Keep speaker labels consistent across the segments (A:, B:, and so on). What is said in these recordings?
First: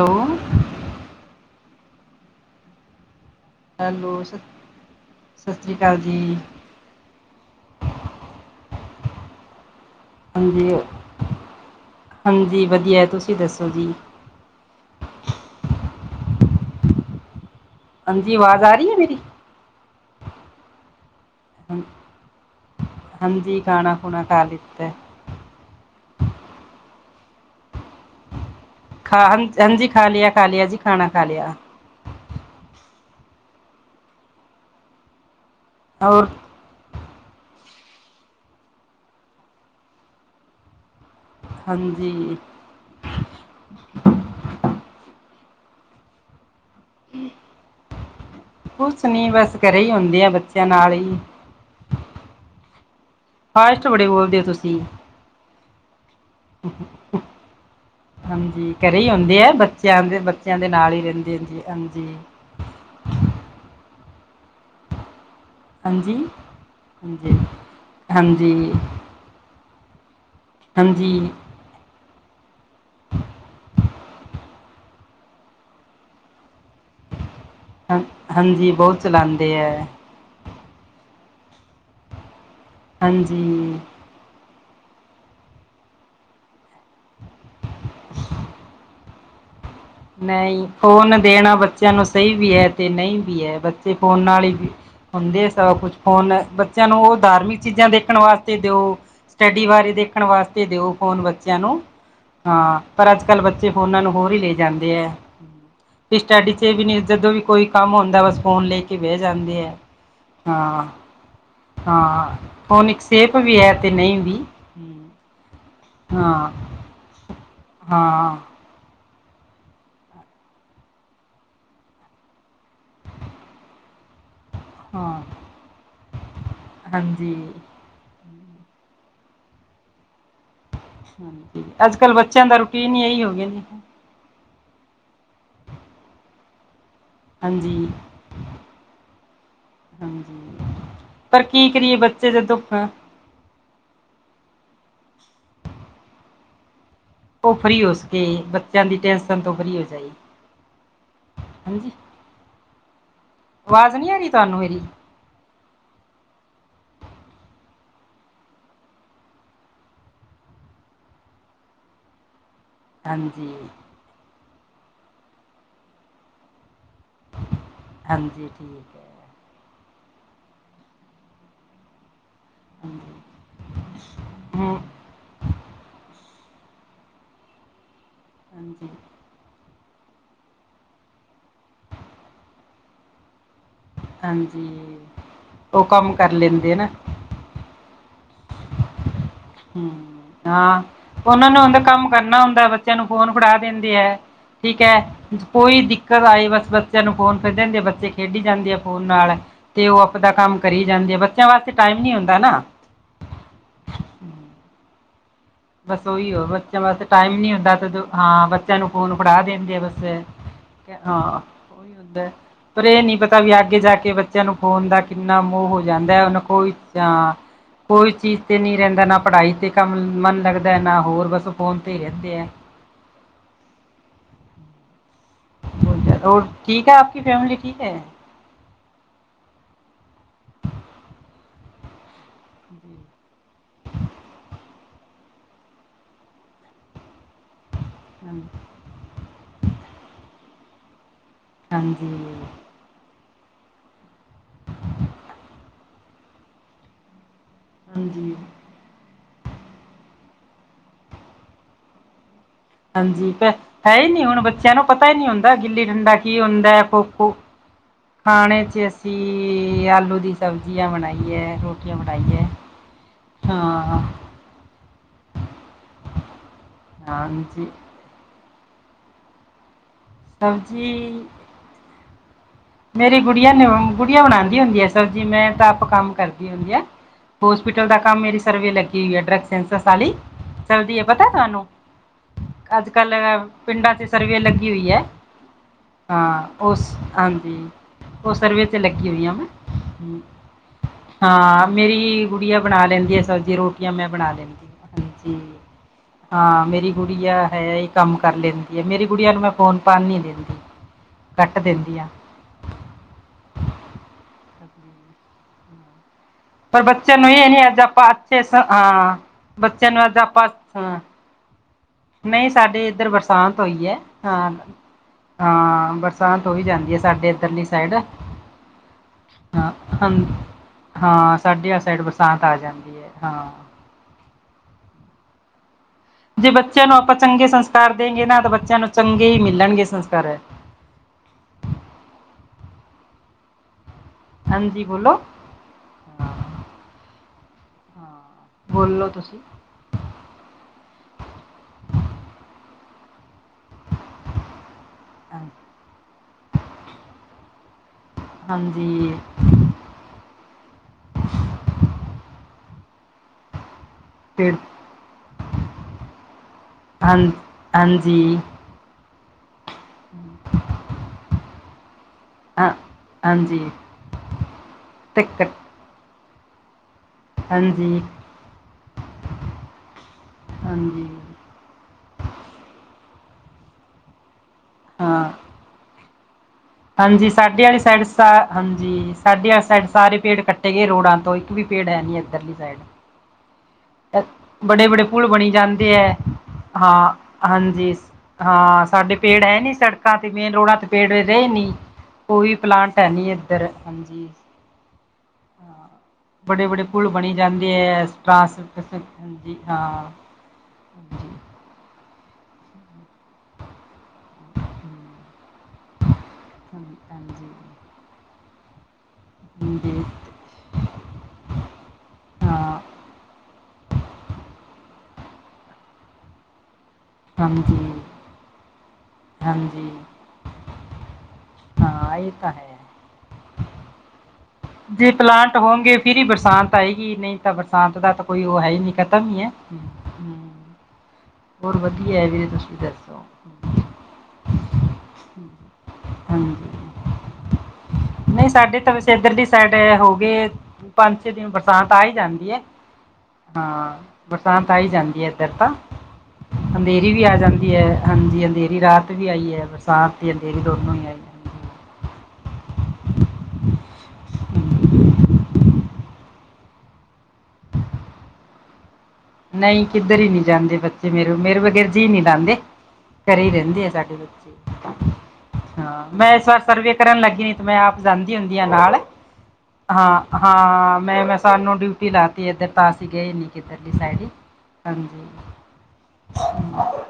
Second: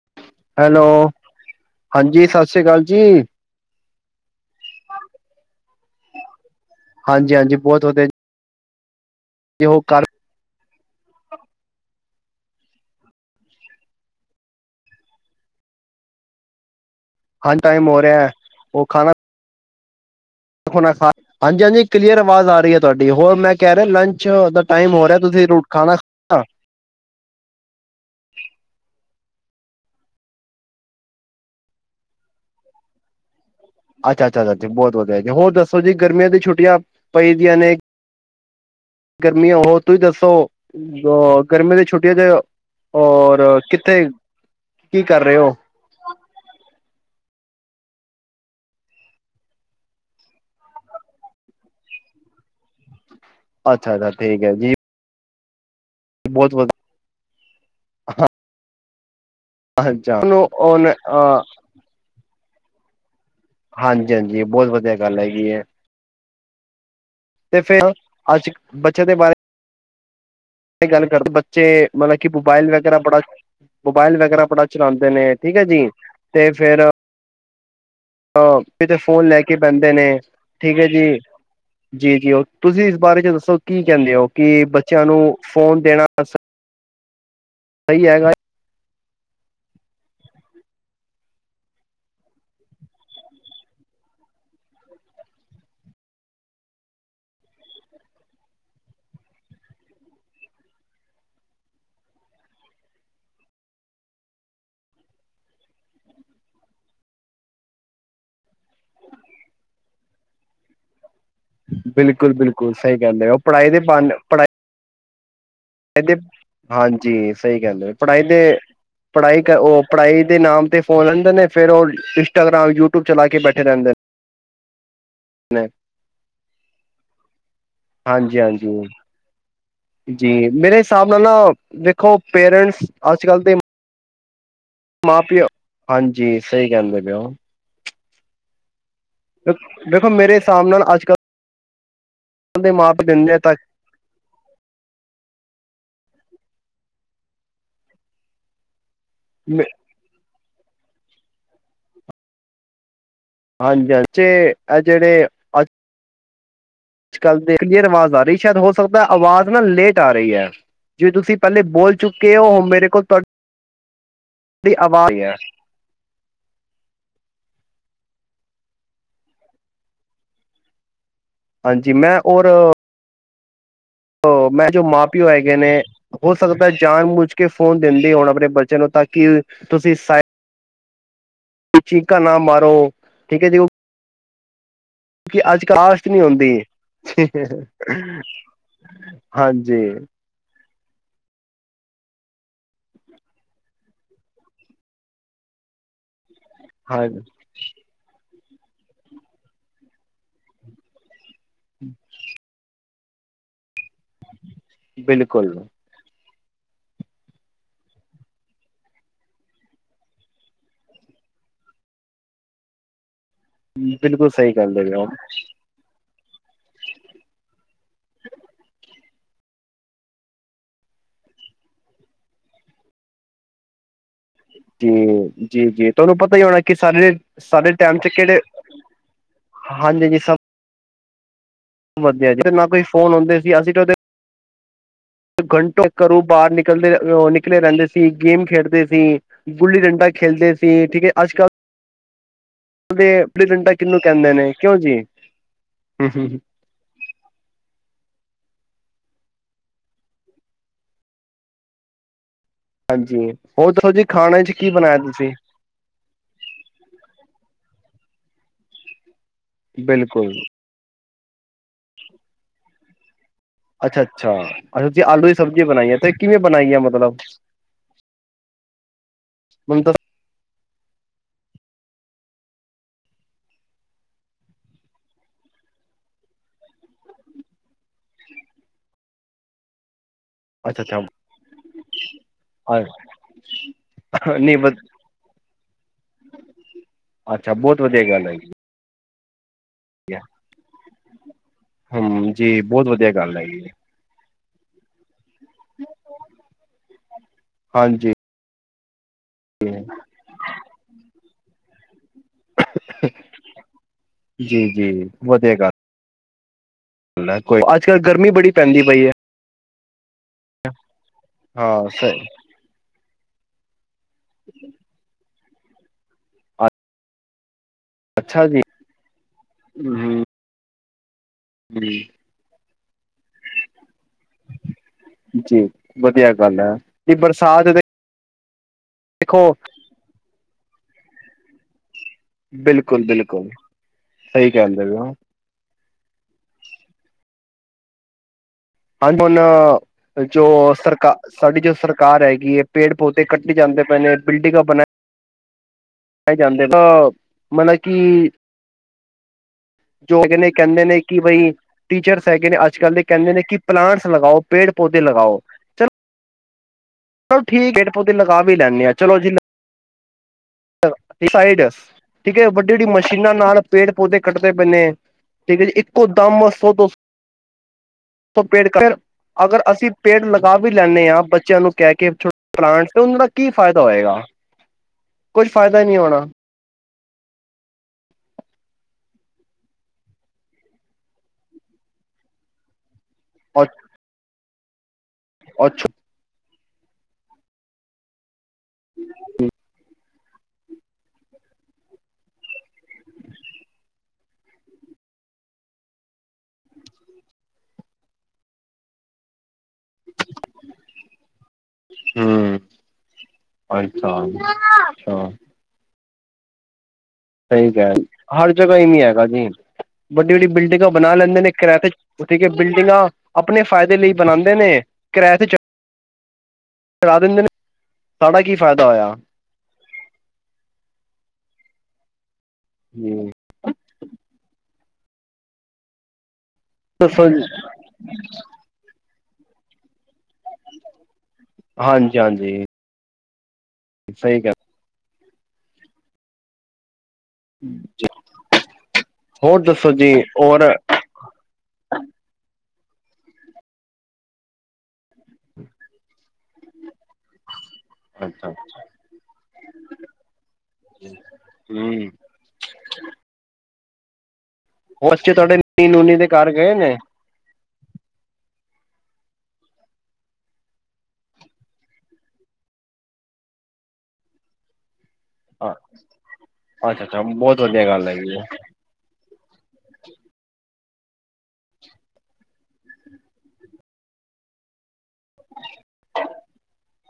A: Hello
B: hello, ਹਾਂਜੀ ਸਤਿ ਸ਼੍ਰੀ ਅਕਾਲ ਜੀ।
A: ਹੈਲੋ, ਸਤਿ ਸ਼੍ਰੀ ਅਕਾਲ ਜੀ।
B: ਹਾਂਜੀ-ਹਾਂਜੀ ਬਹੁਤ ਵਧੀਆ ਕਿ ਉਹ ਘਰ।
A: ਹਾਂਜੀ- ਹਾਂਜੀ, ਵਧੀਆਂ ਤੁਸੀਂ ਦੱਸੋ ਜੀ।
B: ਹਾਣ, ਟਾਇਮ ਹੋ ਰਿਆ ਐ
A: ਹਾਂਜੀ ਆਵਾਜ਼ ਆ
B: ਉਹ
A: ਰਹੀ ਹੈ
B: ਖਾਣਾਂ
A: ਮੇਰੀ
B: ਹੁਣ ਐਸ਼ਾਂ ਹਾਂਜੀ--ਹਾਂਜੀ ਕਲੀਅਰ ਆਵਾਜ਼ ਆ ਰਹੀ ਐ ਤੁਹਾਡੀ, ਹੋਰ ਮੈਂ
A: ਹਾਂਜੀ
B: ਕਹਿ ਰਿਹਾਂ
A: ਖਾਣਾ ਖੁਣਾ
B: ਲੰਚ
A: ਖਾ
B: ਦਾ
A: ਲਿੱਤਾ
B: ਟਾਇਮ ਹੋ ਰਿਆ ਤੁਸੀਂ ਰ ਖਾਣਾ ਖਾ
A: ਖਾ ਹ ਹਾਂਜੀ ਖਾ ਲਿਆ -ਖਾ ਲਿਆ ਜੀ ਖਾਣਾ ਖਾ ਲ਼ਿਆ।
B: ਅੱਛਾ-ਅੱਛਾ ਬਹੁਤ ਵਧੀਆਂ ਜੀ, ਹੋਰ ਦੱਸੋ ਜੀ
A: ਹੋਰ
B: ਗਰਮੀਆਂ ਦੀਆਂ ਛੁੱਟੀਆਂ ਪਈ ਦੀਆਂ ਨੇ, ਗਰਮੀਆਂ ਹੋ ਤੁਸੀਂ ਦੱਸੋ ਗਰਮੀਆਂ ਦੀਆਂ ਛੁੱਟੀਆਂ ਤੇ
A: ਹਾਂਜੀ
B: ਔਰ ਕਿੱਥੇ, ਕੀ ਕਰ ਰੇ ਔ
A: ਕੁੱਛ ਨੀ ਬਸ ਘਰੇ ਈ ਹੁੰਦੀਂ ਆ ਬੱਚਿਆਂ ਨਾਲ ਈ
B: ਅੱਛਾ-ਅੱਛਾ
A: ਬੋਲਦੇ
B: ਠੀਕ
A: ਹੋ
B: ਹੈ ਜੀ।
A: ਤੁਸੀਂ
B: ਬਹੁਤ ਵਧੀਆ
A: ਹਾਂਜੀ ਘਰੇ ਹੀ ਹੁੰਦੇ ਐ, ਬੱਚਿਆਂ ਦੇ
B: ਅੱਛਾ ਉਹਨੂੰ
A: -ਬੱਚਿਆਂ ਦੇ
B: ਉਹਨ
A: ਨਾਲ ਹੀ ਰਹਿੰਦੇ ਆ
B: ਅ
A: ਜ ਹਾਂਜੀ।
B: ਹਾਂਜੀ-ਹਾਂਜੀ ਬਹੁਤ ਵਧੀਆ ਗੱਲ ਹੈਗੀ ਐ।
A: ਹਾਂਜੀ ਹਾਂਜੀ
B: ਤੇ ਫ਼ਿਰ ਅੱਜ
A: ਹਾਂਜੀ
B: ਬੱਚੇ ਦੇ ਬਾਰੇ ਗੱਲ
A: ਹਾਂਜੀ
B: ਕਰਦੇਂ, ਬੱਚੇ ਮਤਲਬ ਕਿ ਮੋਬਾਇਲ ਵਗ਼ੈਰਾ ਬੜਾ ਮੋਬਾਇਲ ਵਗ਼ੈਰਾ ਬੜਾਂ ਚਲਾਂਦੇ ਨੇ ਠੀਕ ਹੈ ਜੀ, ਤੇ ਫਿਰ
A: ਹਾਂ
B: ਅ
A: ਹਾਂਜੀ
B: ਕਿਤੇ
A: ਬਹੁਤ
B: ਫੋਨ ਲੈ
A: ਚਲਾਉਂਦੇ
B: ਕੇ
A: ਹੈ
B: ਬੈਂਦੇ ਨੇ, ਠੀਕ ਐ ਜੀ, ਜੀ ਜੀ ਉਹ ਤੁਸੀਂ ਇਸ ਬਾਰੇ ਚ ਦੱਸੋ
A: ਹਾਂਜੀ
B: ਕੀ ਕਹਿੰਦੇ ਔ? ਕਿ ਬੱਚਿਆਂ ਨੂੰ ਫੋਨ ਦੇਣਾ ਸਈ ਹੈਗਾ ਐ।
A: ਨਈ ਫੋਨ ਦੇਣਾ ਬੱਚਿਆਂ ਨੂੰ ਸਈ ਵੀ ਐ ਤੇ ਨਈ ਵੀ ਐ ਬੱਚੇ ਫੋਨ ਨਾਲ ਹੀ ਹੁੰਦੇ ਸਭ ਕੁਛ ਫੋਨ ਬੱਚਿਆਂ ਨੂੰ ਉਹ ਧਾਰਮਿਕ ਚੀਜ਼ਾਂ ਦੇਖਣ ਵਾਸਤੇ ਦਿਓ। ਸਟੱਡੀ ਬਾਰੇ ਦੇਖਣ ਵਾਸਤੇ ਦਿਓ ਫ਼ੋਨ ਬੱਚਿਆਂ ਨੂੰ ਹਾਂ ਪਰ ਅੱਜ ਕੱਲ੍ਹ ਬੱਚੇ ਫੋਨਾ ਨੂੰ ਹੋਰ ਈ ਲੈ ਜਾਂਦੇ ਐ। ਸਟੱਡੀ ਚ ਵੀ ਨੇ ਜਦੋਂ ਵੀ ਕੋਈ ਕੰਮ ਹੁੰਦਾ ਬਸ ਫੋਨ ਲੈ ਕੇ ਬਹਿ ਜਾਂਦੇ ਐ।
B: ਬਿਲਕੁਲ
A: ਹਾਂ-ਹਾਂ,
B: ਬਿਲਕੁਲ
A: ਫੋਨ
B: ਸਹੀ ਕਹਿੰਦੇ
A: ਇੱਕਸੇਪ
B: ਹੋ
A: ਵੀ
B: ਪੜ੍ਹਾਈ
A: ਐ
B: ਦੇ
A: ਤੇ ਨਈ ਵੀ। [inaudible]
B: ਏ ਦੇ,
A: ਹਾਂ
B: ਹਾਂਜੀ ਸਹੀ ਗੱਲ ਐ ਪੜ੍ਹਾਈ ਦੇ
A: ਹਾਂ
B: ਪੜ੍ਹਾਈ ਕਰ ਉਹ ਪੜ੍ਹਾਈ ਦੇ ਨਾਮ ਤੇ ਫੋਨ ਲੈਂਦੇ ਨੇ ਫੇਰ ਉਹ ਇੰਸਟਾਗ੍ਰਾਮ, ਯੂਟਿਊਬ ਚਲਾ ਕੇ ਬੈਠੇ ਰਹਿੰਦੇ ਨੇ।
A: ਹਾਂ, ਹਾਂਜੀ।
B: ਹਾਂਜੀ-ਹਾਂਜੀ, ਜੀ ਮੇਰੇ ਹਿਸਾਬ ਨਾਲ ਨਾ
A: ਹਾਂਜੀ ਅੱਜ ਕੱਲ੍ਹ
B: ਦੇਖੋ
A: ਬੱਚਿਆਂ ਦਾ
B: ਪੇਰੈਂਟਸ
A: ਰੂਟੀਨ ਹੀ ਇਹੀ
B: ਅੱਜ
A: ਹੋ
B: ਕੱਲ
A: ਗਿਆ
B: ਦੇ
A: ਜੀ
B: ਮਾਂ ਪਿਓ ਹਾਂਜੀ ਸਹੀ ਕਹਿੰਦੇ ਪਏ ਓ।
A: ਹਾਂਜੀ,
B: ਦੇਖੋ ਮੇਰੇ
A: ਹਾਂਜੀ
B: ਹਿਸਾਬ ਨਾਲ ਅੱਜ ਕੱਲ
A: ਪਰ ਕੀ ਕਰੀਏ ਬੱਚ
B: ਦੇ ਮਾਪ ਦਿੰਦੇ ਆ ਤ
A: ਉਹ ਫਰੀ ਹੋ ਸਕੇ ਬੱਚਿਆਂ ਦੀ ਟੈਨਸਸ਼ਨ ਤੋਂ ਫਰੀ ਹੋ ਜਾਏ। ਹਾਂਜੀ, ਆਵਾਜ਼
B: ਹਾਂਜੀ-ਹਾਂਜੀ
A: ਨਹੀਂ ਆ
B: ਤੇ
A: ਰਹੀ ਤੁਹਾਨੂੰ ਮੇਰੀ
B: ਇਹ ਜਿਹੜੇ ਅ ਜ ਕੱਲ ਦੇ ਕਲੀਅਰ ਆਵਾਜ਼ ਆ ਰੀ ਸ਼ਾਇਦ ਹੋ ਸਕਦਾ ਆਵਾਜ਼ ਨਾ ਲੇਟ ਆ ਰਹੀ ਐ। ਜੇ ਤੁਸੀਂ ਪਹਿਲੇ ਬੋਲ ਚੁੱਕੇ ਹੋ ਉਹ ਮੇਰੇ
A: ਹਾਂਜੀ,
B: ਵੀ ਆਵਾਜ਼ ਐ
A: ਹਾਂਜੀ ਠੀਕ ਐ।
B: ਹਾਂਜੀ ਮੈਂ ਔਰ
A: ਹਾਂਜੀ,
B: ਮੈਂ
A: ਹਮ
B: ਜੋ ਮਾਂ ਪਿਓ ਹੈਗੇ ਨੇ, ਹੋ ਸਕਦਾ ਜਾਨ ਬੁਝ ਕੇ ਫੋਨ ਦਿੰਦੇ ਹੋਣਾ ਬ ਬੱਚੇ
A: ਹਾਂਜੀ
B: ਨੂੰ ਤਾਂ ਕਿ ਤੁਸੀਂ, ਚਿਕਾ ਨਾ ਮਾਰੋ ਠੀਕ ਐ ਜੀ ਔ
A: ਹਾਂਜੀ,
B: ਕਿ ਅੱਜ
A: ਉਹ
B: ਕਾਸਟ
A: ਕੰਮ
B: ਨੀ
A: ਕਰ
B: ਹੁੰਦੀ
A: ਲੈਂਦੇ ਨਾ
B: ਠੀਕ ਹਾਂਜੀ।
A: ਹਮ ਹਾਂ ਉਹਨਾਂ ਨੂੰ ਹੁੰਦਾ ਕੰਮ ਕਰਨਾ ਹੁੰਦਾ ਐ ਬੱਚਿਆਂ ਨੂੰ ਫੋਨ ਫੜਾ ਦਿੰਦੀ ਐ। ਠੀਕ ਐ ਕੋਈ ਦਿੱਕਤ ਆਈ ਬਸ ਬੱਚਿਆਂ ਨੂੰ
B: ਹਾਂਜੀ
A: ਫੋਨ ਫਿਰ ਦਿੰਦੇ ਆ, ਬੱਚੇ ਖੇਡੀ ਜਾਂਦੇ ਆ ਫੋਨ ਨਾਲ, ਤੇ ਉਹ ਆਪਦਾ ਕੰਮ ਕਰੀ ਜਾਂਦੇ ਆ ਬ ਬੱਚਿਆਂ ਵਾਸਤੇ ਟਾਈਮ ਨੀ ਹੁੰਦਾ ਨਾ।
B: ਬਿਲਕੁਲ।
A: ਬਸ ਉਹੀ ਹੋ ਬੱਚਿਆਂ ਵਾਸਤੇ ਟਾਈਮ ਨੀ ਹੁੰਦਾ ਹਾਂ ਬੱਚਿਆਂ ਨੂੰ ਫ਼ੋਨ ਪੜਾ ਦਿੰਦੇ ਆ ਬ ਹਾਂ ਉਹੀ ਹੁੰਦਾ ਪਰ ਇਹ ਨੀ ਪਤਾ ਤਾ ਵੀ ਅੱਗੇ ਜਾ ਕੇ
B: ਬਿਲਕੁਲ
A: ਬੱਚਿਆਂ ਨੂੰ
B: ਸਹੀ ਗੱਲ ਦੇ
A: ਫੋਨ
B: ਰਹੇ
A: ਦਾ
B: ਹੋ
A: ਕਿੰਨਾ ਮੋਹ ਹੋ ਜਾਂਦਾ ਐ ਉਹ ਨੂੰ ਕੋਈ ਹਾਂ, ਕੋਈ ਚੀਜ਼ ਤੇ ਨੀ ਰਹਿੰਦਾ ਨਾ ਪੜ੍ਹਾਈ ਤੇ ਕੰਮ ਮਨ ਲੱਗਦਾ ਨਾ ਹੋਰ ਬਸ ਫੋਨ ਤੇ ਹੀ ਰਹਿੰਦੇ ਹੈ।
B: ਜੀ-ਜੀ-ਜੀ
A: ਬਹੁਤ
B: ਤੁਹਾਨੂੰ
A: ਜ਼ਿਆਦਾ।
B: ਪਤਾ ਹੀ
A: ਹੋਰ
B: ਹੋਣਾ ਕਿ
A: ਠੀਕ ਹੈ ਆਪਕੀ ਫੈਮਿਲੀ
B: ਸਾਡੇ-ਸਾਡੇ
A: ਠੀਕ ਹੈ
B: ਟੇਮ ਚ ਕਿਹੜੇ ਹਾਂਜੀ ਜਿ ਸਬ ਵਧੀਆ ਜੀ ਨਾ ਕੋਈ ਫੋਨ ਹੁੰਦੇ ਸੀ। ਅਸੀਂ ਤੇ ਉਹਦੇ ਘੰਟੋ ਘਰੋਂ ਬਾਹਰ ਨਿਕਲਦੇ ਅਹ ਨਿਕਲੇ ਰਹਿੰਦੇ ਸੀ।
A: ਹਾਂਜੀ
B: ਗੇਮ ਖੇਡਦੇ ਸੀ ਗੁੱਲੀ ਡੰਡਾ ਖੇਲਦੇ ਸੀ। ਠੀਕ ਹੈ ਅੱਜ ਕੱਲ
A: ਹਾਂਜੀ।
B: ਗੁਲੀ ਡੰਡਾ ਕਿਹਨੂੰ ਕਹਿੰਦੇ ਨੇ। ਕਿਉਂ ਜੀ ਹਮ ਹਮ ਹੂਂ।
A: ਹਾਂਜੀ। ਹਾਂਜੀ ਹੈ
B: ਹੋਰ ਦੱਸੋ ਜੀ
A: ਹੀ ਨੀ ਹੁਣ
B: ਖਾਣੇ ਚ ਕੀ
A: ਬੱਚਿਆਂ ਨੂੰ
B: ਬਣਾਇਆ
A: ਪਤਾ ਹੀ ਨਹੀਂ
B: ਤੁਸੀਂ
A: ਹੁੰਦਾ ਗਿੱਲੀ ਡੰਡਾ ਕੀ ਹੁੰਦਾ ਹੈ ਖੋਕੋ। ਖਾਣੇ ਚ ਅਸੀਂ ਆਲੂ
B: ਬਿਲਕੁਲ
A: ਦੀ ਸਬਜ਼ ਭੁਜ਼ੀਆਂ ਬਣਾਈਏ ਰੋਟੀਆਂ ਬਣਾਈਏ
B: ਅੱਛਾ-ਅੱਛਾ-ਅੱਛਾ ਤੁਸੀਂ ਆਲੂ ਦੀ ਸਬਜ਼ੀ ਬਣਾਈ ਹੈ ਤੇ ਕਿਵੇਂ ਬਣਾਈ ਹੈ? ਮਤਲਬ
A: ਹਾਂਜੀ
B: [unintelligible]
A: ਸਬਜ਼ੀ ਮੇਰੀ ਗੁੜੀਆਂ ਨ ਗੁੜੀਆਂ ਬਣਾਦੀ ਹੁੰਦੀ ਆ ਸਬਜੀ। ਮੈਂ ਤਾਂ ਆਪ ਕੰਮ ਕਰਦੀ ਹੁੰਦੀ ਆ। ਹੋਸਪੀਟਲ ਦਾ ਕੰਮ ਮੇਰੀ ਸਰਵੇ ਲੱਗੀ ਹੋਈ ਹੈ। [unintelligible]
B: ਅੱਛਾ
A: ਚੱਲਦੀ
B: ਅੱਛਾ
A: ਹੈ ਪਤਾ ਤੁਹਾਨੂੰ? ਅੱਜ ਕੱਲ ਪਿੰਡਾਂ ਚ ਸਰਵੇ
B: ਨਹੀਂ ਵ
A: ਲੱਗੀ ਹੋਈ ਹੈ। ਹਾਂ ਉਸ ਅ
B: ਅੱਛਾ ਬੋਤ ਵਧੀਆਾ ਗੱਲ ਹੈ ਜੀ।
A: ਚ ਲੱਗੀ ਹੋਈ ਆ ਵੈਂ। ਹਾਂ ਮੇਰੀ
B: ਹਮ
A: ਗੁੜੀਆ
B: ਜੀ
A: ਬਣਾ
B: ਬਹੁਤ ਵਧੀਆ
A: ਲੈਂਦੀ ਆ
B: ਗੱਲ
A: ਸਬਜ਼ੀ
B: ਹੈਗੀ ਹੈ
A: ਰੋਟੀ। ਮੈਂ ਬਣਾ ਲੈਂਦੀ। ਹਾਂਜੀ ਹਾਂ ਮੇਰੀ ਗੁੜੀ ਆ ਹੈ
B: ਹਾਂਜੀ
A: ਕੰਮ ਕਰ ਲੈਂਦੀ ਮੇਰੀ ਗੁੜੀਆਂ ਨੂੰ ਮੈਂ ਫੋਨ ਪਾਣ ਨਹੀਂ ਦਿੰਦੀ, ਕੱਟ ਦਿੰਦੀ ਹਾਂ
B: ਜੀ-ਜੀ ਵਧੀਆ ਗੱਲ।
A: ਪਰ ਬੱਚਿਆਂ ਨੂੰ
B: ਹੈ
A: ਇਹ
B: ਕੋਈ
A: ਨੀ ਅੱਜ
B: ਕੱਲ੍ਹ
A: ਆਪਾਂ
B: ਗਰਮੀ
A: ਅੱਛੇ
B: ਬੜੀ ਪੈਂਦੀ ਪਈ ਹੈ
A: ਹਾਂ ਬੱਚਿਆਂ ਨੂੰ ਅੱਜ ਆਪਾਂ ਹਾਂ
B: ਹਾਂ ਸ
A: ਸਾਡੇ ਇੱਧਰ ਬਰਸਾਤ ਹੋਈ ਹੈ ਹਾਂ। ਹਾਂ ਬਰਸਾਤ ਹੋਈ ਜਾਂਦੀ ਹੈ ਸਾਡੇ ਇੱਧਰਲੀ ਸਾਈਡ।
B: ਅੱਛਾ ਜੀ
A: ਹ ਹ
B: ਹਮ
A: ਹਾਂ ਸਾਡੀ ਆਂ ਸਾਈਡ ਬਰਸਾਤ ਆ ਜਾਂਦੀ ਹੈ ਹਾਂ।
B: ਜੀ ਵਧੀਆ ਗੱਲ ਹੈ। ਤੇ ਬਰਸਾਤ ਦੇ
A: ਦੇਗੇ ਨਾ ਤਾਂ ਬੱਚਿਆਂ ਨੂੰ ਚੰਗੇ ਹੀ ਮਿਲਣਗੇ ਸੰਸਕਾਰ।
B: ਬਿਲਕੁਲ ਬਿਲਕੁਲ ਸਹੀ
A: ਹਾਂਜੀ
B: ਕਹਿੰਦੇ ਪਏ ਹੋ।
A: ਬੋਲੋ ਹਾਂ ਹਾਂ ਬੋਲੋ
B: ਹਾਂਜੀ ਹੁਣ
A: ਤੁਸੀਂ
B: ਜੋ ਸਰਕਾਰ ਸਾਡੀ ਜੋ ਸਰਕਾਰ ਹੈਗੀ ਹੈ। ਪੇੜ ਪੌਦੇ ਕੱਟੀ ਜਾਂਦੇ ਪਏ ਨੇ। ਬਿਲਡਿੰਗਾਂ ਬਣਾ
A: [unintelligible]
B: ਕਹੀ ਜਾਂਦੇ ਤਾਂ ਮਤਲਬ ਕਿ
A: ਹਾਂਜੀ।
B: ਜੋ ਹੈਗੇ ਨੇ, ਕਹਿੰਦੇ ਨੇ ਕਿ ਬਈ ਟੀਚਰਸ ਹੈਗੇ ਨੇ, ਅੱਜ- ਕੱਲ੍ਹ ਦੇ ਕਹਿੰਦੇ ਨੇ ਕੀ ਪਲਾਂਟਸ ਲਗਾਓ,
A: ਫਿਰ
B: ਪੇੜ ਪੌਦੇ ਲਗਾਓ।
A: ਹਾਂ
B: ਚਲੋ ਠੀਕ
A: ਹਾਂਜੀ
B: [unintelligible] ਹਾਂ ਚਲੋ ਜੀ
A: [inaudible]
B: [unintelligible] ਠੀਕ ਐ
A: ਹਾਂ
B: ਵੱਡੀ ਜੇੜੀ ਮਸ਼ੀਨਾਂ ਨਾਲ
A: ਹਾਂਜੀ
B: ਪੇੜ-ਪੌਦੇ ਕੱਟਦੇ ਪੇ ਨੇ,
A: ਟਿਕਟ
B: ਠੀਕ ਐ ਜੀ ਇੱਕੋ ਦਮ ਸੋ-ਦੋ ਸੋ
A: ਹਾਂਜੀ।
B: ਤੋ ਪੇੜ ਰ ਅਗਰ ਅਸੀਂ ਪੇੜ ਲਗਾ ਵੀ
A: ਹਾਂਜੀ
B: ਲੈਂਨੇ ਆ ਬੱਚਿਆਂ ਨੂੰ ਕੈ ਕੇ ਪਲਾਂਟਸ 'ਤੇ ਉਨਾਂ ਦਾ ਕੀ ਫ਼ਾਇਦਾ ਹੋਏਗਾ?
A: ਹਾਂ।
B: ਕੋਈ ਫਾਇਦਾ ਈ ਨੀ ਹੋਣਾ।
A: ਹਾਂਜੀ ਸਾਡੇ ਆਲੀ ਸਾਈਡ ਸਾ ਹਾਂਜੀ ਸਾਡੀ ਆ ਸਾਈਡ ਸਾਰੇ ਪੇੜ ਕੱਟੇ ਗੇ ਰੋੜਾ ਤੋਂ ਇੱਕ ਵੀ ਪੇੜ ਹੈ ਨੀ ਏਧਰਲੀ ਸਾਈਡ।
B: ਅੱ
A: ਬੜੇ-ਬੜੇ ਪੁੂਲ ਬਣੀ ਜਾਂਦੇ ਐ, ਹਾਂ ਹਾਂਜੀ ਹਾਂ ਸਾਡੇ ਪੇੜ ਹੈ ਨੀ ਸੜਕਾਂ 'ਤੇ ਮੇਨ ਰੋੜਾ 'ਤੇ ਪੇੜ ਰਏ ਨੀ। ਕੋਈ ਪਲਾਂਨਟ‌ ਹੈ ਨੀ ਏਧਰ, ਹਾਂਜੀ। ਬੱੜੇ-ਬੜੇ ਪੁਲ ਬਣੀ ਜਾਂਦੇ ਐ, ਟਰਾਂਸ ਬਸ ਹਾਂਜੀ ਹਾਂ, ਹਾਂਜੀ।
B: ਹੂੰ, ਆਈ ਥਾ ਹਾਂ।
A: [inaudible]
B: ਸਈ ਕੈ ਹਰ ਜਗਾ ਏਈ ਹੈਗਾ‌ ਨੀ, ਵੱਡੀ-ਵੱਡੀ ਬਿਲਡਿੰਗਾਂ ਬਣਾ ਲੈਂਦੇ ਨੇ ਕਿਰਾਏ 'ਤੇ ਠੀਕ ਏ ਬਿਲਡਿੰਗਾਂ ਆਪਣੇ ਫਾਇਦੇ ਲਈ ਬਣਾਂਦੇ ਨੇ ਕਿਰਾਏ 'ਤੇ ਚ ੜਾ ਦਿੰਦੇ ਨੇ, ਸਾਡਾ ਕੀ ਫਾਇਦਾ ਹੋਇਆ?
A: ਹਾਂਜੀ। ਹਾਂ ਏ ਤਾਂ ਹੈ।
B: ਹੂੰ।
A: ਜੇ ਪਲਾਂਨਟ ਹੋਣਗੇ‌ ਫਿਰ ਈ ਬਰਸਾਤ ਆਏਗੀ
B: ਦੱਸੋ
A: ਨਈ
B: ਜੀ
A: ਤਾਂ ਬਰ ਸਾਤ ਦਾ ਤਾਂ ਕੋਈ ਓ ਹੈ ਈ ਨੀ ਖਤਮ ਈ ਐ। ਹੋਰ ਵਧੀਆ ਐ ਵੀਰੇ ਤੁਸੀ ਵੀ ਦੱਸ
B: ਸਈ ਗੱ
A: ਹਾਂਜੀ।
B: ਹੂੰ।
A: ਨਈ ਸਾਡੇ ਤਾਂ ਵੈਸੇ ਏਧਰਲੀ ਸਾਈਡ
B: ਜੀ
A: ਹੋਗੇ
B: ਹੋਰ
A: ਪੰਜ-ਛੇ ਦਿਨ ਬਰਸਾਤ ਆਈ ਜਾਂਦੀ ਐ। ਹਾਂ‌ ਬਰਸਾਤ ਆਈ ਜਾਂਦੀ ਏਧਰ ਤਾਂ, ਅੰਧੇਰੀ ਵੀ ਆ ਜਾਂਦੀ ਐ। ਹਾਂਜੀ
B: ਅੱਛਾ
A: ਅੰਧੇਰੀ ਰਾਤ ਵੀ ਆਈ ਐ ਬਰਸਾਤ 'ਤੇ ਅੰਧੇਰੀ ਦੋਨੋ ਈ ਆਏ।
B: ਠੀ ਬੱਚੇ ਤੁਹਾਡੇ ਨਾਨੀ ਨੂਨੀ ਦੇ ਘਰ ਗਏ ਨੇ?
A: ਨਈ ਕਿੱਧਰ ਈ ਨੀ ਜਾਂਦੇ ਬੱਚੇ ਮੇਰ ਮੇਰੇ ਵਗੈਰ ਜੀ ਨੀ ਲਾਂਦੇ। ਘਰੇ ਈ ਰਹਿੰਦੇ ਆ ਸਾਡੇ ਬੱਚੇ। ਹਾਂ ਮੈਂ ਇਸ ਵਾਰ ਸਰਵੇ
B: ਅੱਛਾ
A: ਕਰਨ
B: ਅੱਛਾ
A: ਲੱਗੀ ਨੀ
B: ਬਹੁਤ
A: 'ਤੇ ਮੈਂ
B: ਵਧੀਆ
A: ਆਪ
B: ਗੱਲ
A: ਜਾਂਦੀ
B: ਹੈਗੀ ਹੈ
A: ਹੁੰਦੀ ਆ ਨਾਲ। ਹਾਂ, ਹਾਂ ਮੈਂ-ਮੈਂ ਸਾਨੂੰ ਡਿਊਟੀ ਲਾਤੀ ਏਧਰ ਤਾਂ ਅਸੀਂ ਗਏ ਨੀ ਕਿੱਧਰ ਲੀ ਸਾਈਡ ਈ, ਹਾਂਜੀ, ਹੂੰ।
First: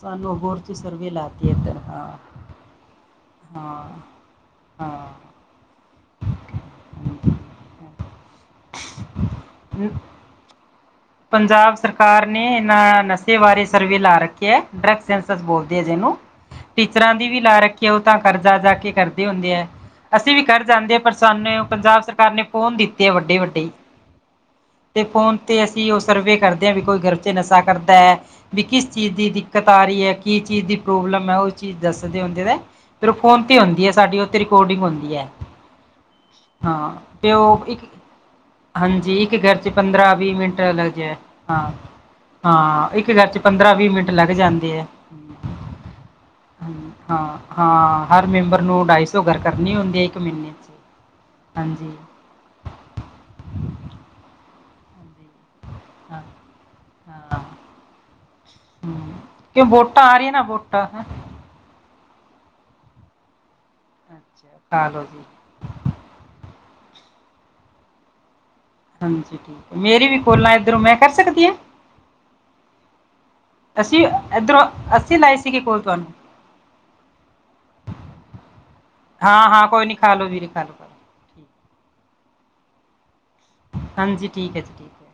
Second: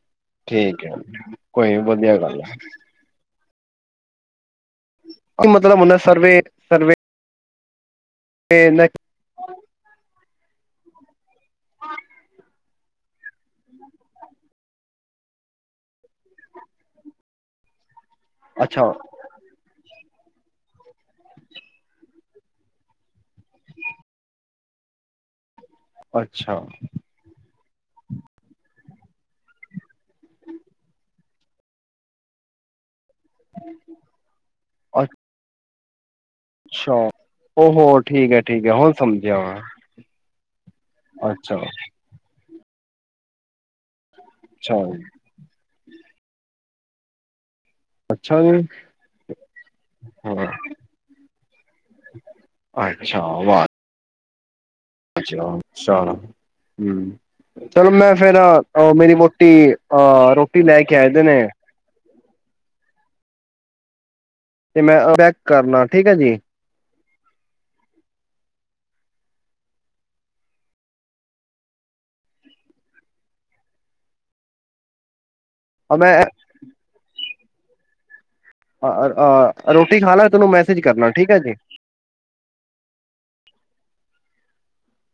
A: ਸਾਨੂੰ ਹੋਰ ਚੀ
B: ਠੀਕ ਹੈ
A: ਸਰਵੇ ਲਾਤੀ
B: ਕੋਈ
A: ਏਧਰ ਹਾਂ।
B: ਵਧੀਆ ਗੱਲ ਹੈ
A: ਹਾਂ, ਹਾਂ।
B: ਕੀ ਮਤਲ ਦਾ ਮੁਨਾ ਸਰਵੇ ਏ ਮੈਂ
A: ਹੂੰ। ਪੰਜਾਬ ਸਰਕਾਰ ਨੇ ਏਨਾਂ ਨਸ਼ੇ ਬਾਰੇ ਸਰਵੇ ਲਾ ਰੱਖੇ ਐ ਡਰਗਸ ਸੈਸਰਜ ਬੋਲਦੇ ਜੇ ਏਨੂੰ ਟੀਚਰਾਂ ਦੀ ਵੀ ਲਾ ਰੱਖੀਏ ਉਹ ਤਾਂ ਕਰਜ਼ਾ ਜਾ
B: ਅੱਛਾ
A: ਕੇ ਕਰਦੇ ਹੁੰਦੇ ਆ। ਅਸੀਂ ਵੀ ਕਰ ਜਾਂਦੇ ਆ ਪਰ ਸਾਨੂੰ ਪੰਜਾਬ ਸਰਕਾਰ ਨੇ ਫੋਨ ਦਿੱਤੇ ਆ ਵੱਡੇ -ਵੱਡੇ। ਤੇ ਫੋਨ ਤੇ ਅਸੀਂ ਉਹ ਸਰਵੇ
B: ਅੱਛਾ
A: ਕਰਦੇ ਆ ਵੀ ਕੋਈ ਗਰ 'ਚ ਨਸ਼ਾ ਕਰਦੈ। ਵੀ ਕਿਸ ਚੀਜ਼ ਦੀ ਦਿੱਕਤ ਆ ਰਹੀ ਐ ਕੀ ਚੀਜ਼ ਦੀ ਪ੍ਰੋਬਲਮ ਏ ਉਹ ਚੀਜ਼ ਦੱਸਦੇ ਹੁੰਦੇ ਦੈ। ਜੋਂ ਫੋਨ ਤੇ ਹੁੰਦੀ ਏ ਸਾਡੀ ਓਥੇ ਰਿਕੋਡਿੰਗ ਹੁੰਦੀ ਏ। ਹਾਂ
B: ਅੱਛਾ
A: ਤੇ ਉਹ ਇੱਕ,
B: ਹੋ ਠੀਕ ਹੈ ਠੀਕ ਹੈ ਹੁਣ
A: ਹਾਂਜੀ ਇੱਕ
B: ਸਮਝਿਆ
A: ਗਰ 'ਚ ਪੰਦਰਾਂ-ਵੀਹ ਮਿੰਟ ਲੱਗ ਜੇ
B: ਅੱਛਾ
A: ਹਾਂ, ਹਾਂ ਇੱਕ ਗਰ 'ਚ ਪੰਦਰਾਂ ਵੀਹ ਮਿੰਟ ਲੱਗ ਜਾਂਦੇ
B: ਅੱਛਾ
A: ਏ। ਹਾਂ, ਹਾਂ ਹਰ
B: ਅੱਛਾ ਜੀ
A: ਮੈਂਬਰ ਨੂੰ ਡਾਈ ਸੌ ਘਰ ਕਰਨੇ ਹੁੰਦੇ ਇੱਕ
B: ਹਾਂ
A: ਮਹੀਨੇ 'ਚ ਹਾਂਜੀ।
B: ਅੱਛਾ ਆਵਾਜ਼ ਅੱਛਾ, ਚਲ
A: ਹਾਂ
B: ਹੂੰ।
A: ਹਾਂ
B: ਚਲੋ ਮੈਂ ਫੇਰ ਅ
A: ਹੂੰ
B: ਮੇਰੀ ਮੋਟੀ
A: ਕਿਉਂ ਵੋਟਾਂ ਆ ਰਹੀਆਂ
B: ਅ
A: ਨਾ
B: ਰੋਟੀ ਲੈ
A: ਵੋਟਾਂ
B: ਕੇ
A: ਹੈ।
B: ਆਏ ਦੇ ਨੇ।
A: ਅੱਛਾ।
B: ਤੇ
A: ਖਾ
B: ਮੈਂ
A: ਲੋ ਜੀ
B: ਚੈੱਕ ਕਰਨਾ ਠੀਕ ਹੈ ਜੀ।
A: ਹਾਂਜੀ ਠੀਕ ਹੈ, ਮੇਰੀ ਵੀ ਕੋਲਾਂ ਏਧਰੋਂ ਮੈਂ ਕਰ ਸਕਦੀ ਆ? ਅਸੀਂ ਇੱਧਰੋਂ, ਅਸੀਂ ਲਾਈ ਸੀਗੀ ਕੋਲ
B: ਮੈਂ
A: ਤੁਹਾਨੂੰ।
B: ਅ
A: ਹਾਂ ਹਾਂ
B: ਅ
A: ਕੋਈ ਨੀ
B: ਰੋਟੀ ਖਾ
A: ਲੋ
B: ਲਾ
A: ਵੀਰੇ
B: ਤੈਨੂੰ ਮੈਸੇਜ
A: ਲੋ।
B: ਕਰਨਾ ਠੀਕ ਹੈ ਜੀ।
A: ਹਾਂਜੀ ਠੀਕ ਐ ਜੀ। ਹੈ।